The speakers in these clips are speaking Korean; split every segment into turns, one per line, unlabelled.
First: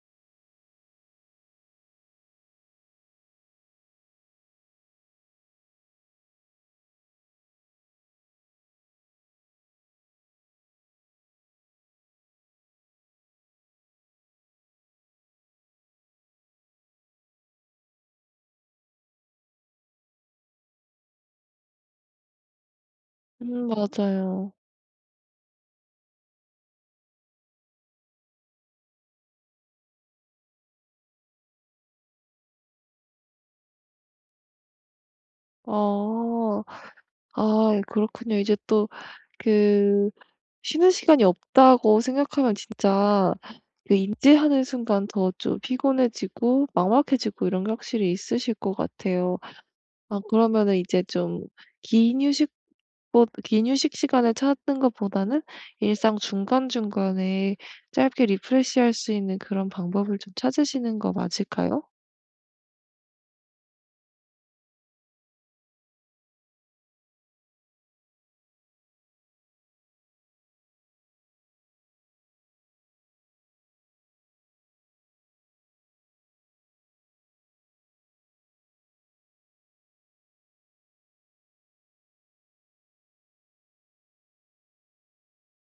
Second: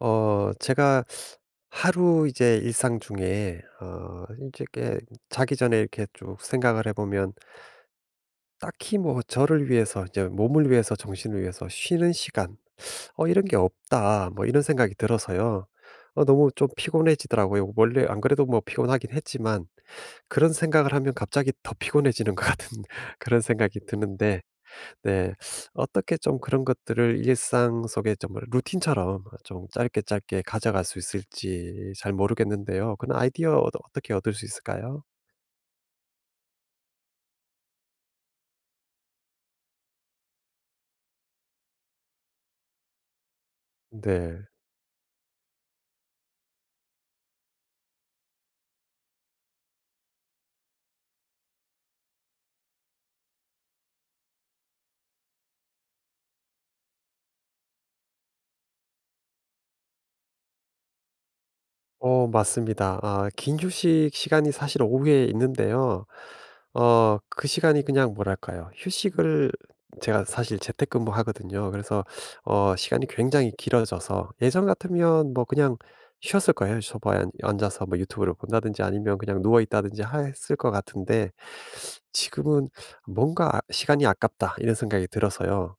제가 하루 이제 일상 중에 이제 이렇게 자기 전에 이렇게 쭉 생각을 해 보면 딱히 뭐 저를 위해서 이제 몸을 위해서 정신을 위해서 쉬는 시간 '이런 게 없다.' 뭐 이런 생각이 들어서요. 너무 좀 피곤해지더라고요. 원래 안 그래도 뭐 피곤하긴 했지만 그런 생각을 하면 갑자기 더 피곤해지는 것 같은 그런
음,
생각이 드는데.
맞아요.
네. 어떻게 좀 그런 것들을 일상 속에 정말 루틴처럼 좀 짧게 짧게 가져갈 수 있을지 잘 모르겠는데요. 그런 아이디어 어떻게 얻을 수 있을까요?
아. 아, 그렇군요. 이제 또 그 쉬는 시간이 없다고 생각하면 진짜 그
네.
인지하는 순간 더 좀 피곤해지고 막막해지고, 이런 게 확실히 있으실 것 같아요. 아, 그러면은 이제 좀 긴 휴식 긴 휴식 시간을 찾는 것보다는 일상 중간중간에 짧게 리프레시할 수 있는 그런 방법을 좀 찾으시는 거 맞을까요?
맞습니다. 아, 긴 휴식 시간이 사실 오후에 있는데요. 그 시간이 그냥 뭐랄까요. 휴식을, 제가 사실 재택근무하거든요. 그래서 시간이 굉장히 길어져서 예전 같으면 뭐 그냥 쉬었을 거예요. 소파에 앉 앉아서 뭐 유튜브를 본다든지 아니면 그냥 누워 있다든지 했을 것 같은데, 지금은 뭔가 '시간이 아깝다.' 이런 생각이 들어서요.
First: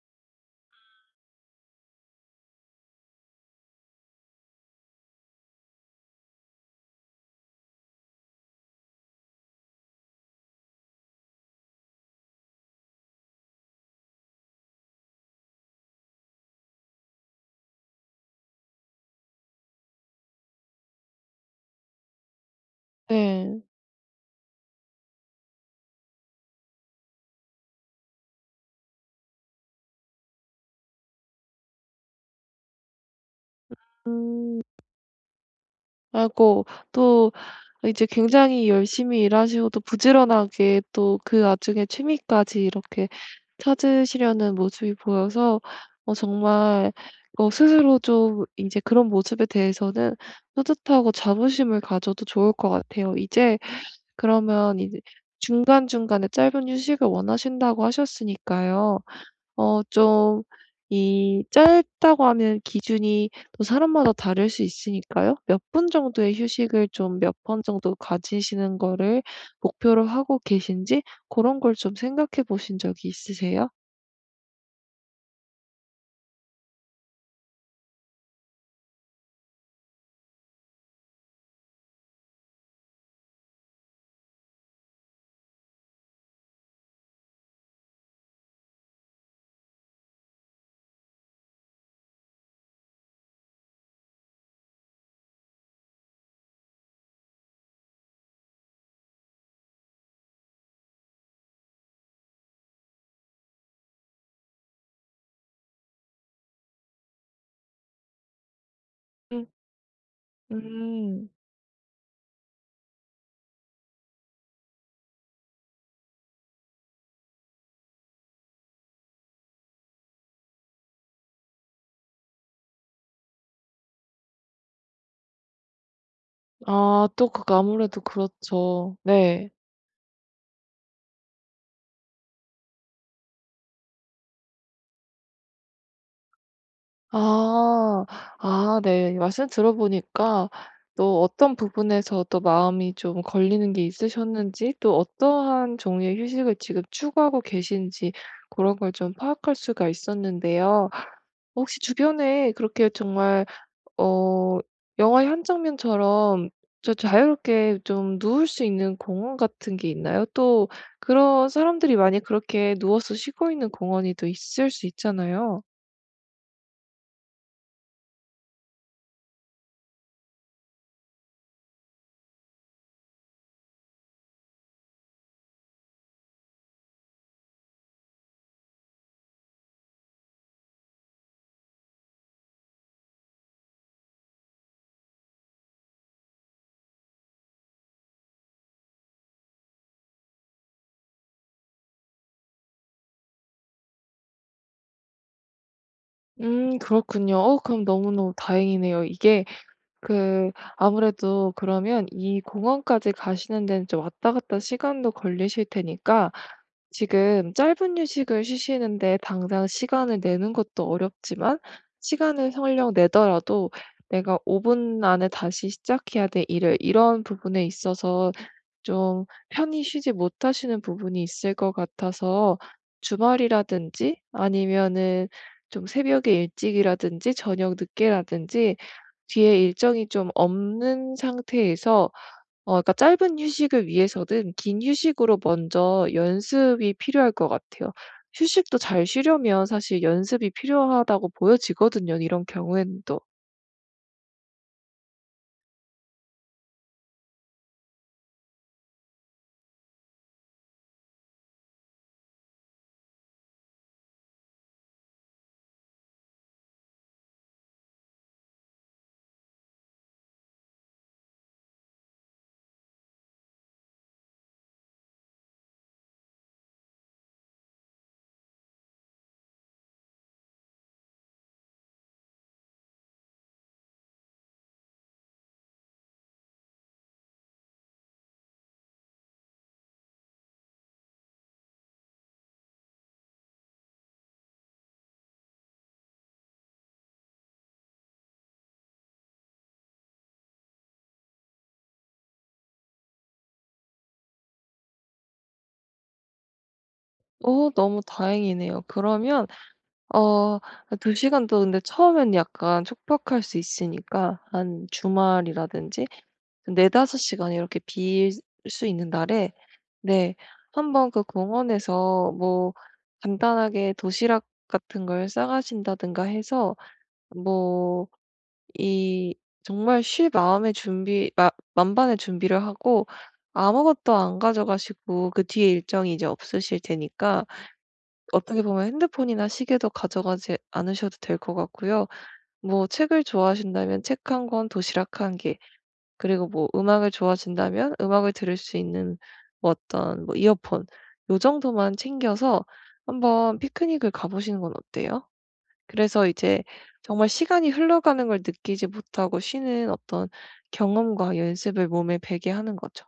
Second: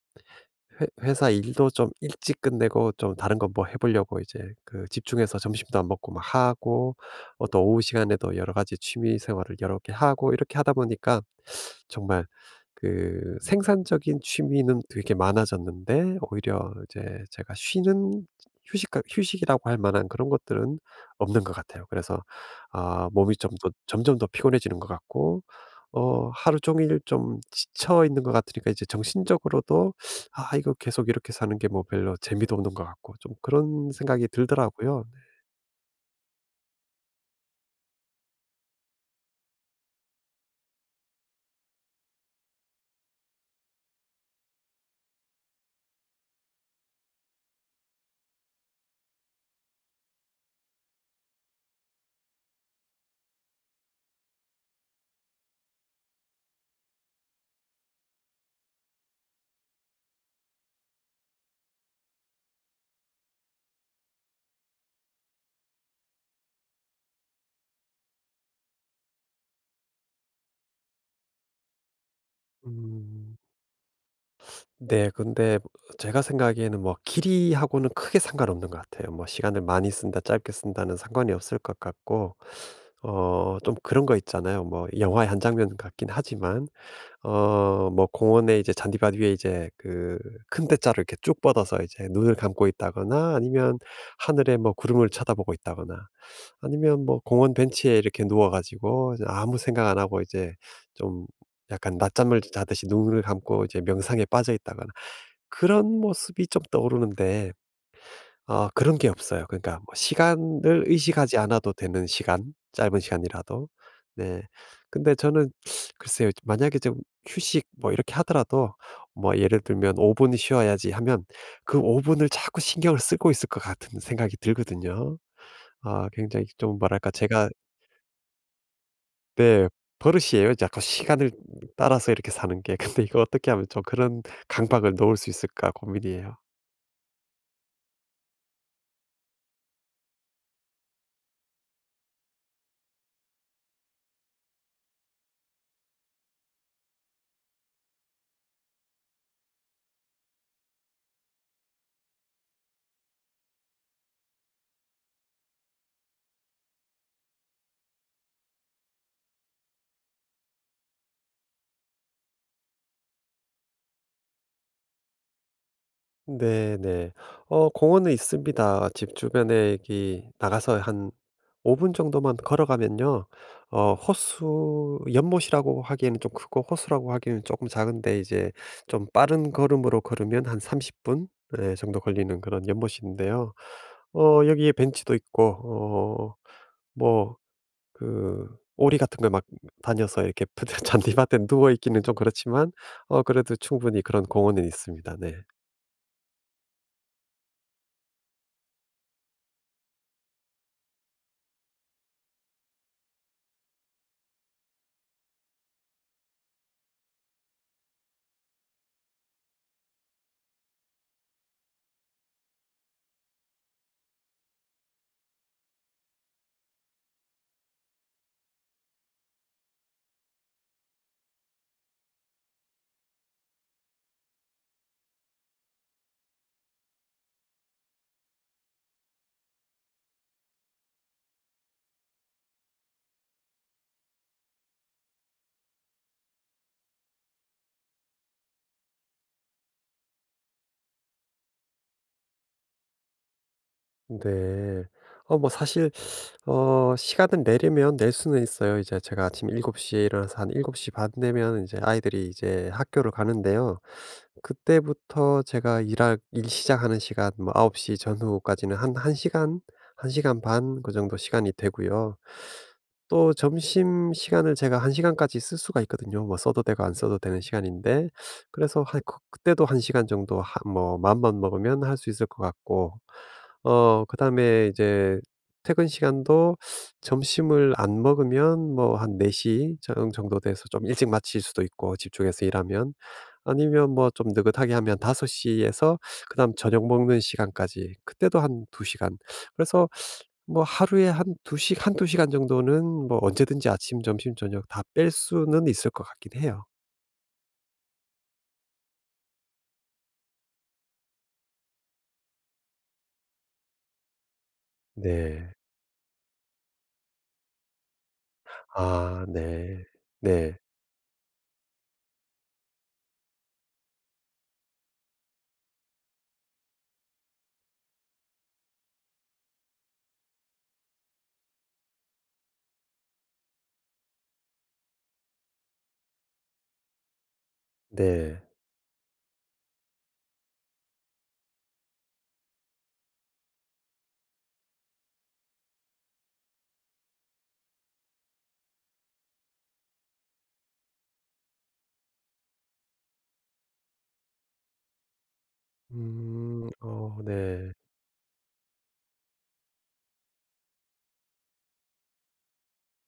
회 회사 일도 좀 일찍 끝내고 좀 다른 거 뭐 해 보려고 이제 그 집중해서 점심도 안 먹고 막 하고, 또 오후 시간에도 여러 가지 취미 생활을 여러 개 하고 이렇게 하다 보니까 정말 그 생산적인 취미는 되게 많아졌는데, 오히려 이제 제가 쉬는, 휴식이라고 할 만한 그런 것들은 없는 것 같아요. 그래서 아, 몸이 좀
네.
더 점점 더 피곤해지는 것 같고 하루 종일 좀 지쳐 있는 것 같으니까, 이제 정신적으로도 '아 이거 계속 이렇게 사는 게 뭐 별로 재미도 없는 것 같고.' 좀 그런 생각이
음.
들더라고요.
아이고, 또 이제 굉장히 열심히 일하시고, 또 부지런하게, 또 그 와중에 취미까지 이렇게 찾으시려는 모습이 보여서 정말 스스로 좀 이제 그런 모습에 대해서는 뿌듯하고 자부심을 가져도 좋을 것 같아요. 이제 그러면 이제 중간중간에 짧은 휴식을 원하신다고 하셨으니까요. 좀 이 짧다고 하면 기준이 또 사람마다 다를 수 있으니까요. 몇 분 정도의 휴식을 좀 몇 번 정도 가지시는 거를 목표로 하고 계신지, 그런 걸 좀 생각해 보신 적이
음.
있으세요?
네. 근데 제가 생각하기에는 뭐 길이하고는 크게 상관없는 것 같아요. 뭐 시간을 많이 쓴다 짧게 쓴다는 상관이 없을 것 같고, 좀 그런 거 있잖아요. 뭐 영화의 한 장면 같긴 하지만, 뭐 공원에 이제 잔디밭 위에 이제 그 큰 대자로 이렇게 쭉 뻗어서 이제 눈을 감고 있다거나, 아니면 하늘에 뭐 구름을 쳐다보고 있다거나, 아니면 뭐 공원 벤치에 이렇게 누워 가지고 이제 아무 생각 안 하고 이제 좀 약간 낮잠을 자듯이 눈을 감고 이제 명상에 빠져 있다거나, 그런 모습이 좀 떠오르는데 아, 그런 게 없어요.
음.
그러니까 뭐 시간을
음.
의식하지 않아도 되는 시간, 짧은 시간이라도. 네. 근데 저는 글쎄요. 만약에 좀 휴식 뭐 이렇게 하더라도 뭐 예를 들면 '5분 분 쉬어야지.' 하면 그 5분 분을 자꾸 신경을 쓰고 있을 것 같은 생각이 들거든요. 아, 굉장히 좀
아,
뭐랄까
또
제가.
그 아무래도 그렇죠. 네.
네. 버릇이에요. 자꾸 시간을 따라서 이렇게 사는 게. 근데 이거 어떻게 하면 좀 그런 강박을 놓을 수 있을까 고민이에요.
아. 아, 네. 말씀 들어보니까 또 어떤 부분에서 또 마음이 좀 걸리는 게 있으셨는지, 또 어떠한 종류의 휴식을 지금 추구하고 계신지 그런 걸 좀 파악할 수가 있었는데요. 혹시 주변에 그렇게 정말 어 영화의 한 장면처럼 저 자유롭게 좀 누울 수 있는 공원 같은 게 있나요? 또 그런 사람들이 많이 그렇게 누워서 쉬고 있는 공원이 또 있을 수 있잖아요.
네네. 공원은 있습니다. 집 주변에 여기 나가서 한 5분 정도만 걸어가면요. 호수 연못이라고 하기에는 좀 크고 호수라고 하기에는 조금 작은데, 이제 좀 빠른 걸음으로 걸으면 한 30분 분, 예, 정도 걸리는 그런 연못인데요. 여기에 벤치도 있고, 뭐 그 오리 같은 걸 막 다녀서 이렇게 잔디밭에 누워 있기는 좀 그렇지만, 그래도 충분히 그런 공원은 있습니다. 네.
음, 그렇군요. 그럼 너무너무 다행이네요. 이게, 그 아무래도 그러면 이 공원까지 가시는 데는 좀 왔다 갔다 시간도 걸리실 테니까, 지금 짧은 휴식을 쉬시는데 당장 시간을 내는 것도 어렵지만, 시간을 설령 내더라도 '내가 5분 안에 다시 시작해야 될 일을' 이런 부분에 있어서 좀 편히 쉬지 못하시는 부분이 있을 것 같아서, 주말이라든지 아니면은 좀 새벽에 일찍이라든지 저녁 늦게라든지 뒤에 일정이 좀 없는 상태에서, 그러니까 짧은 휴식을 위해서든 긴 휴식으로 먼저 연습이 필요할 것 같아요. 휴식도 잘 쉬려면 사실 연습이 필요하다고 보여지거든요, 이런 경우에는 또.
네. 뭐 사실 시간을 내려면 낼 수는 있어요. 이제 제가 아침 7시에 일어나서 한7시 반 되면 이제 아이들이 이제 학교를 가는데요. 그때부터 제가 일할 일 시작하는 시간 뭐9시 전후까지는 한 1시간 시간, 한 시간 반 그 정도 시간이 되고요. 또 점심시간을 제가 1시간 시간까지 쓸 수가 있거든요. 뭐 써도 되고 안 써도 되는 시간인데, 그래서 한 그때도 1시간 시간 정도 하 뭐 마음만 먹으면 할 수 있을 것 같고. 그다음에 이제 퇴근 시간도 점심을 안 먹으면 뭐 한4시정 정도 돼서 좀 일찍 마칠 수도 있고, 집중해서 일하면. 아니면 뭐 좀 느긋하게 하면 5시 에서 그다음 저녁 먹는 시간까지, 그때도 한 2시간 시간. 그래서 뭐 하루에 한 2시 한두 시간 정도는 뭐 언제든지 아침, 점심, 저녁 다 뺄 수는 있을 것 같긴 해요.
오, 너무 다행이네요. 그러면 어 2 시간도 근데 처음엔 약간 촉박할 수 있으니까, 한
네.
주말이라든지 4-5 시간 이렇게 빌 수 있는
아
날에
네.
네,
네.
한번 그 공원에서 뭐 간단하게 도시락 같은 걸 싸 가신다든가 해서, 뭐 이 정말 쉴 마음의 준비, 마 만반의 준비를 하고 아무것도 안 가져가시고, 그 뒤에 일정이 이제 없으실 테니까
네.
어떻게 보면 핸드폰이나 시계도 가져가지 않으셔도 될 것 같고요. 뭐 책을 좋아하신다면 책 한 권, 도시락 한 개, 그리고 뭐 음악을 좋아하신다면 음악을 들을 수 있는 뭐 어떤 뭐 이어폰, 요 정도만 챙겨서 한번 피크닉을 가 보시는 건 어때요? 그래서 이제
음. 어
정말 시간이
네.
흘러가는 걸 느끼지 못하고 쉬는 어떤 경험과 연습을 몸에 배게 하는 거죠.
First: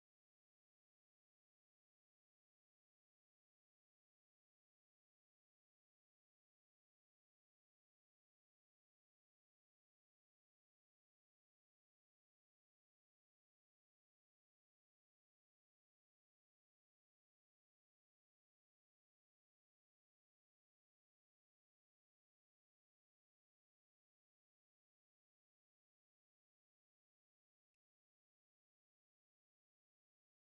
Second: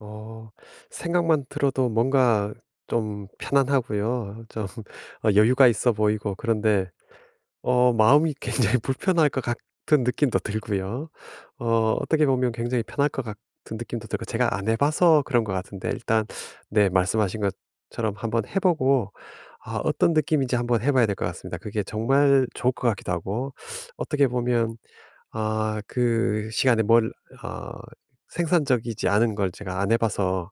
어. 생각만 들어도 뭔가 좀 편안하고요. 좀 여유가 있어 보이고, 그런데 마음이 굉장히 불편할 것 같은 느낌도 들고요. 어 어떻게 보면 굉장히 편할 것 같은 느낌도 들고, 제가 안 해 봐서 그런 것 같은데, 일단 네, 말씀하신 것처럼 한번 해 보고 아, 어떤 느낌인지 한번 해 봐야 될 것 같습니다. 그게 정말 좋을 것 같기도 하고, 어떻게 보면 아, 그 시간에 뭘 어 생산적이지 않은 걸 제가 안 해 봐서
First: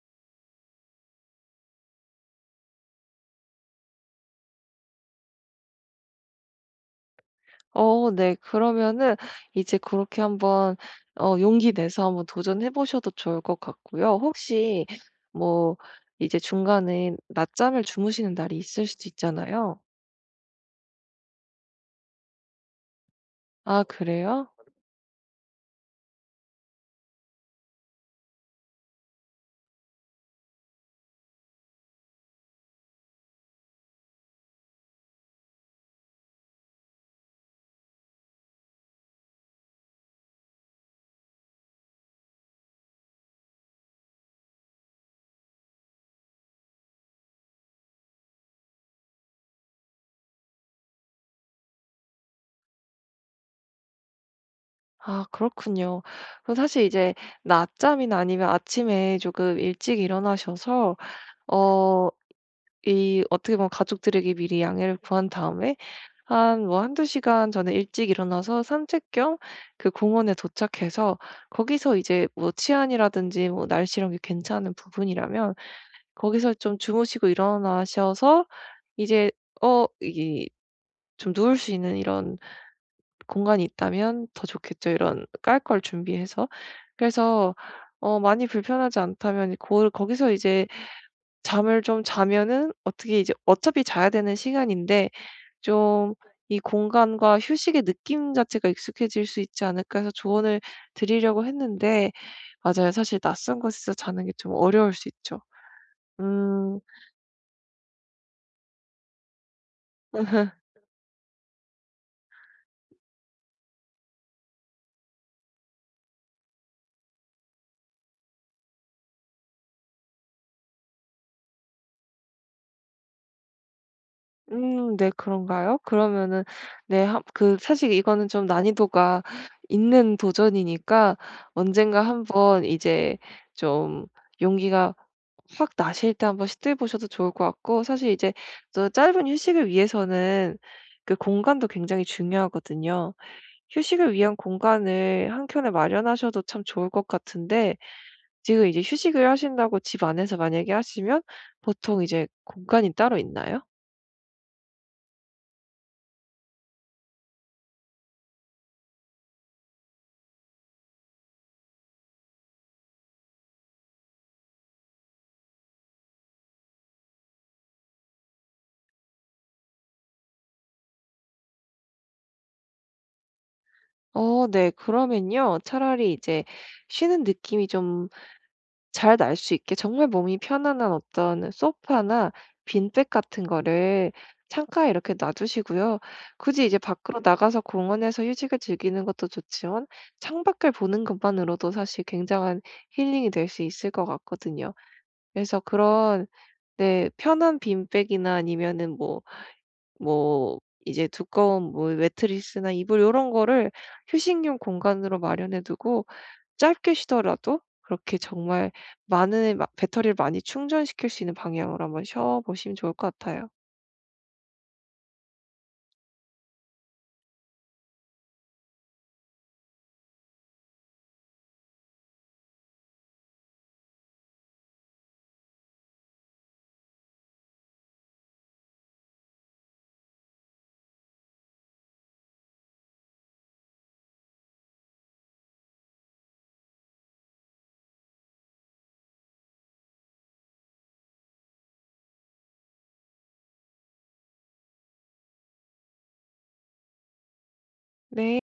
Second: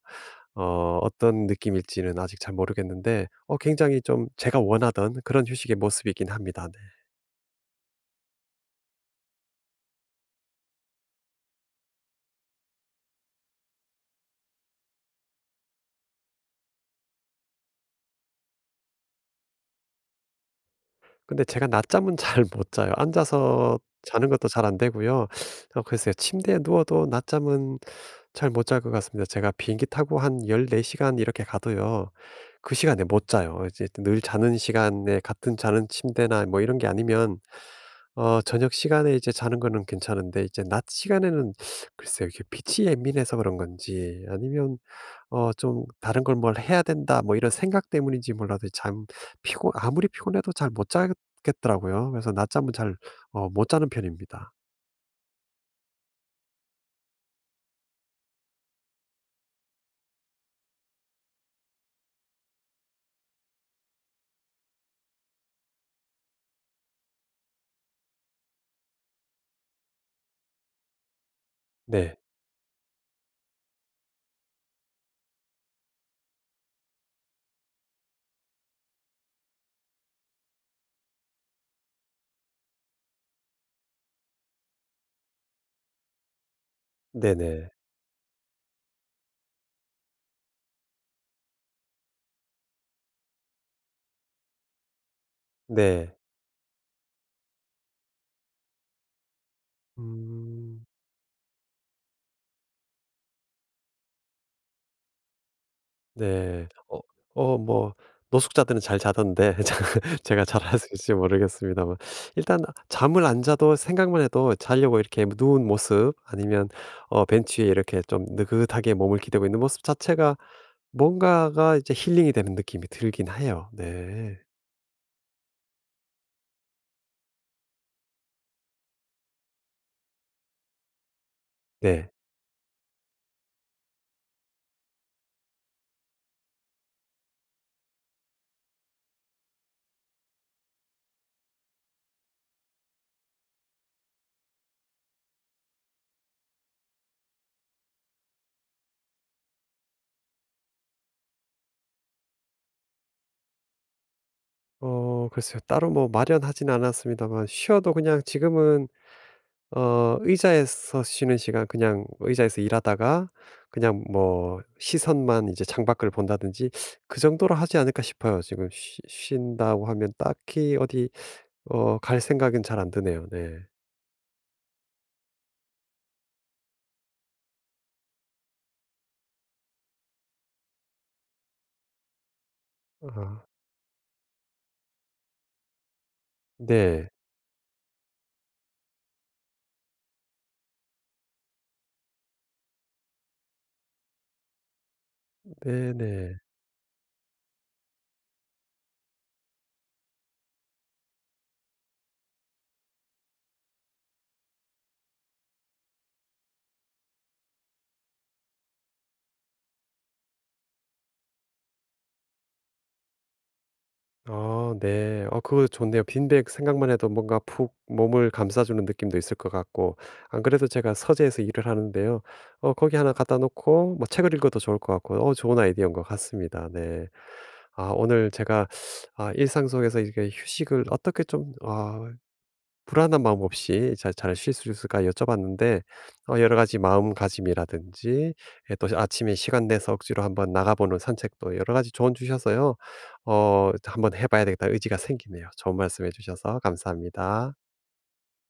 어떤 느낌일지는 아직 잘 모르겠는데, 굉장히 좀 제가 원하던 그런 휴식의 모습이긴 합니다. 네.
어, 네. 그러면은 이제 그렇게 한번 용기 내서 한번 도전해 보셔도 좋을 것 같고요. 혹시 뭐 이제 중간에 낮잠을 주무시는 날이 있을 수도 있잖아요.
근데 제가 낮잠은 잘 못 자요. 앉아서
아,
자는 것도
그래요?
잘 안 되고요. 글쎄요. 침대에 누워도 낮잠은 잘 못 잘 것 같습니다. 제가 비행기 타고 한 14시간 이렇게 가도요. 그 시간에 못 자요. 이제 늘 자는 시간에 같은 자는 침대나 뭐 이런 게 아니면, 저녁 시간에 이제 자는 거는 괜찮은데 이제 낮 시간에는 글쎄요. 이게 빛이 예민해서 그런 건지, 아니면 좀 '다른 걸 뭘 해야 된다.' 뭐 이런 생각 때문인지 몰라도, 잠 피곤 아무리 피곤해도 잘 못 자겠더라고요. 그래서 낮잠은 잘 못 자는 편입니다.
아, 그렇군요. 그럼 사실 이제 낮잠이나 아니면 아침에 조금 일찍 일어나셔서, 어 이 어떻게 보면 가족들에게 미리 양해를 구한 다음에 한 뭐 한두 시간 전에 일찍 일어나서 산책 겸 그 공원에 도착해서, 거기서
네.
이제 뭐 치안이라든지 뭐 날씨, 이런 게 괜찮은 부분이라면 거기서 좀 주무시고 일어나셔서 이제, 이게 좀 누울 수 있는 이런 공간이 있다면 더 좋겠죠. 이런 깔 걸 준비해서. 그래서
네네.
많이 불편하지 않다면 고 거기서 이제 잠을 좀 자면은, 어떻게 이제 어차피 자야 되는 시간인데
네.
좀 이 공간과 휴식의 느낌 자체가 익숙해질 수 있지 않을까 해서 조언을
음.
드리려고 했는데. 맞아요, 사실 낯선 곳에서 자는 게 좀 어려울 수 있죠.
네.
음.
뭐 노숙자들은 잘 자던데 자, 제가 잘할 수 있을지 모르겠습니다만 일단 잠을 안 자도 생각만 해도, 자려고 이렇게 누운 모습, 아니면 벤치에 이렇게 좀 느긋하게 몸을 기대고 있는 모습 자체가 뭔가가 이제 힐링이 되는 느낌이 들긴 해요. 네.
음, 네, 그런가요? 그러면은 네, 한 그 사실 이거는 좀 난이도가 있는 도전이니까 언젠가
네.
한번 이제 좀 용기가 확 나실 때 한번 시도해 보셔도 좋을 것 같고, 사실 이제 또 짧은 휴식을 위해서는 그 공간도 굉장히 중요하거든요. 휴식을 위한 공간을 한켠에 마련하셔도 참 좋을 것 같은데, 지금 이제 휴식을 하신다고 집 안에서 만약에 하시면 보통 이제 공간이 따로 있나요?
글쎄요. 따로 뭐 마련하진 않았습니다만, 쉬어도 그냥 지금은 의자에서 쉬는 시간 그냥 뭐 의자에서 일하다가 그냥 뭐 시선만 이제 창밖을 본다든지, 그 정도로 하지 않을까 싶어요. 지금 쉬 쉰다고 하면 딱히 어디 갈 생각은 잘 안 드네요. 네.
어, 네. 그러면요, 차라리 이제 쉬는 느낌이 좀 잘 날 수 있게 정말 몸이 편안한 어떤 소파나 빈백
아.
같은 거를 창가에 이렇게 놔 두시고요. 굳이 이제
네.
밖으로 나가서 공원에서 휴식을 즐기는 것도 좋지만 창밖을 보는 것만으로도 사실 굉장한 힐링이 될 수 있을 것 같거든요. 그래서 그런,
네네.
네, 편한 빈백이나 아니면은 뭐 이제 두꺼운 뭐 매트리스나 이불 요런 거를 휴식용 공간으로 마련해 두고 짧게 쉬더라도 그렇게 정말 많은 배터리를 많이 충전시킬 수 있는 방향으로 한번 쉬어 보시면 좋을 것 같아요.
아 네. 그거 좋네요. 빈백 생각만 해도 뭔가 푹 몸을 감싸주는 느낌도 있을 것 같고. 안 그래도 제가 서재에서 일을 하는데요. 거기 하나 갖다 놓고 뭐 책을 읽어도 좋을 것 같고, 좋은 아이디어인 것 같습니다. 네. 아, 오늘 제가 아, 일상 속에서 이렇게 휴식을 어떻게 좀아 불안한 마음 없이, 자, "잘 쉴 수 있을까?" 여쭤봤는데 여러 가지 마음가짐이라든지, 예, 또 아침에 시간 내서 억지로 한번 나가 보는 산책도, 여러 가지 조언 주셔서요. '한번 해 봐야 되겠다.' 의지가 생기네요. 좋은 말씀해 주셔서 감사합니다.
네.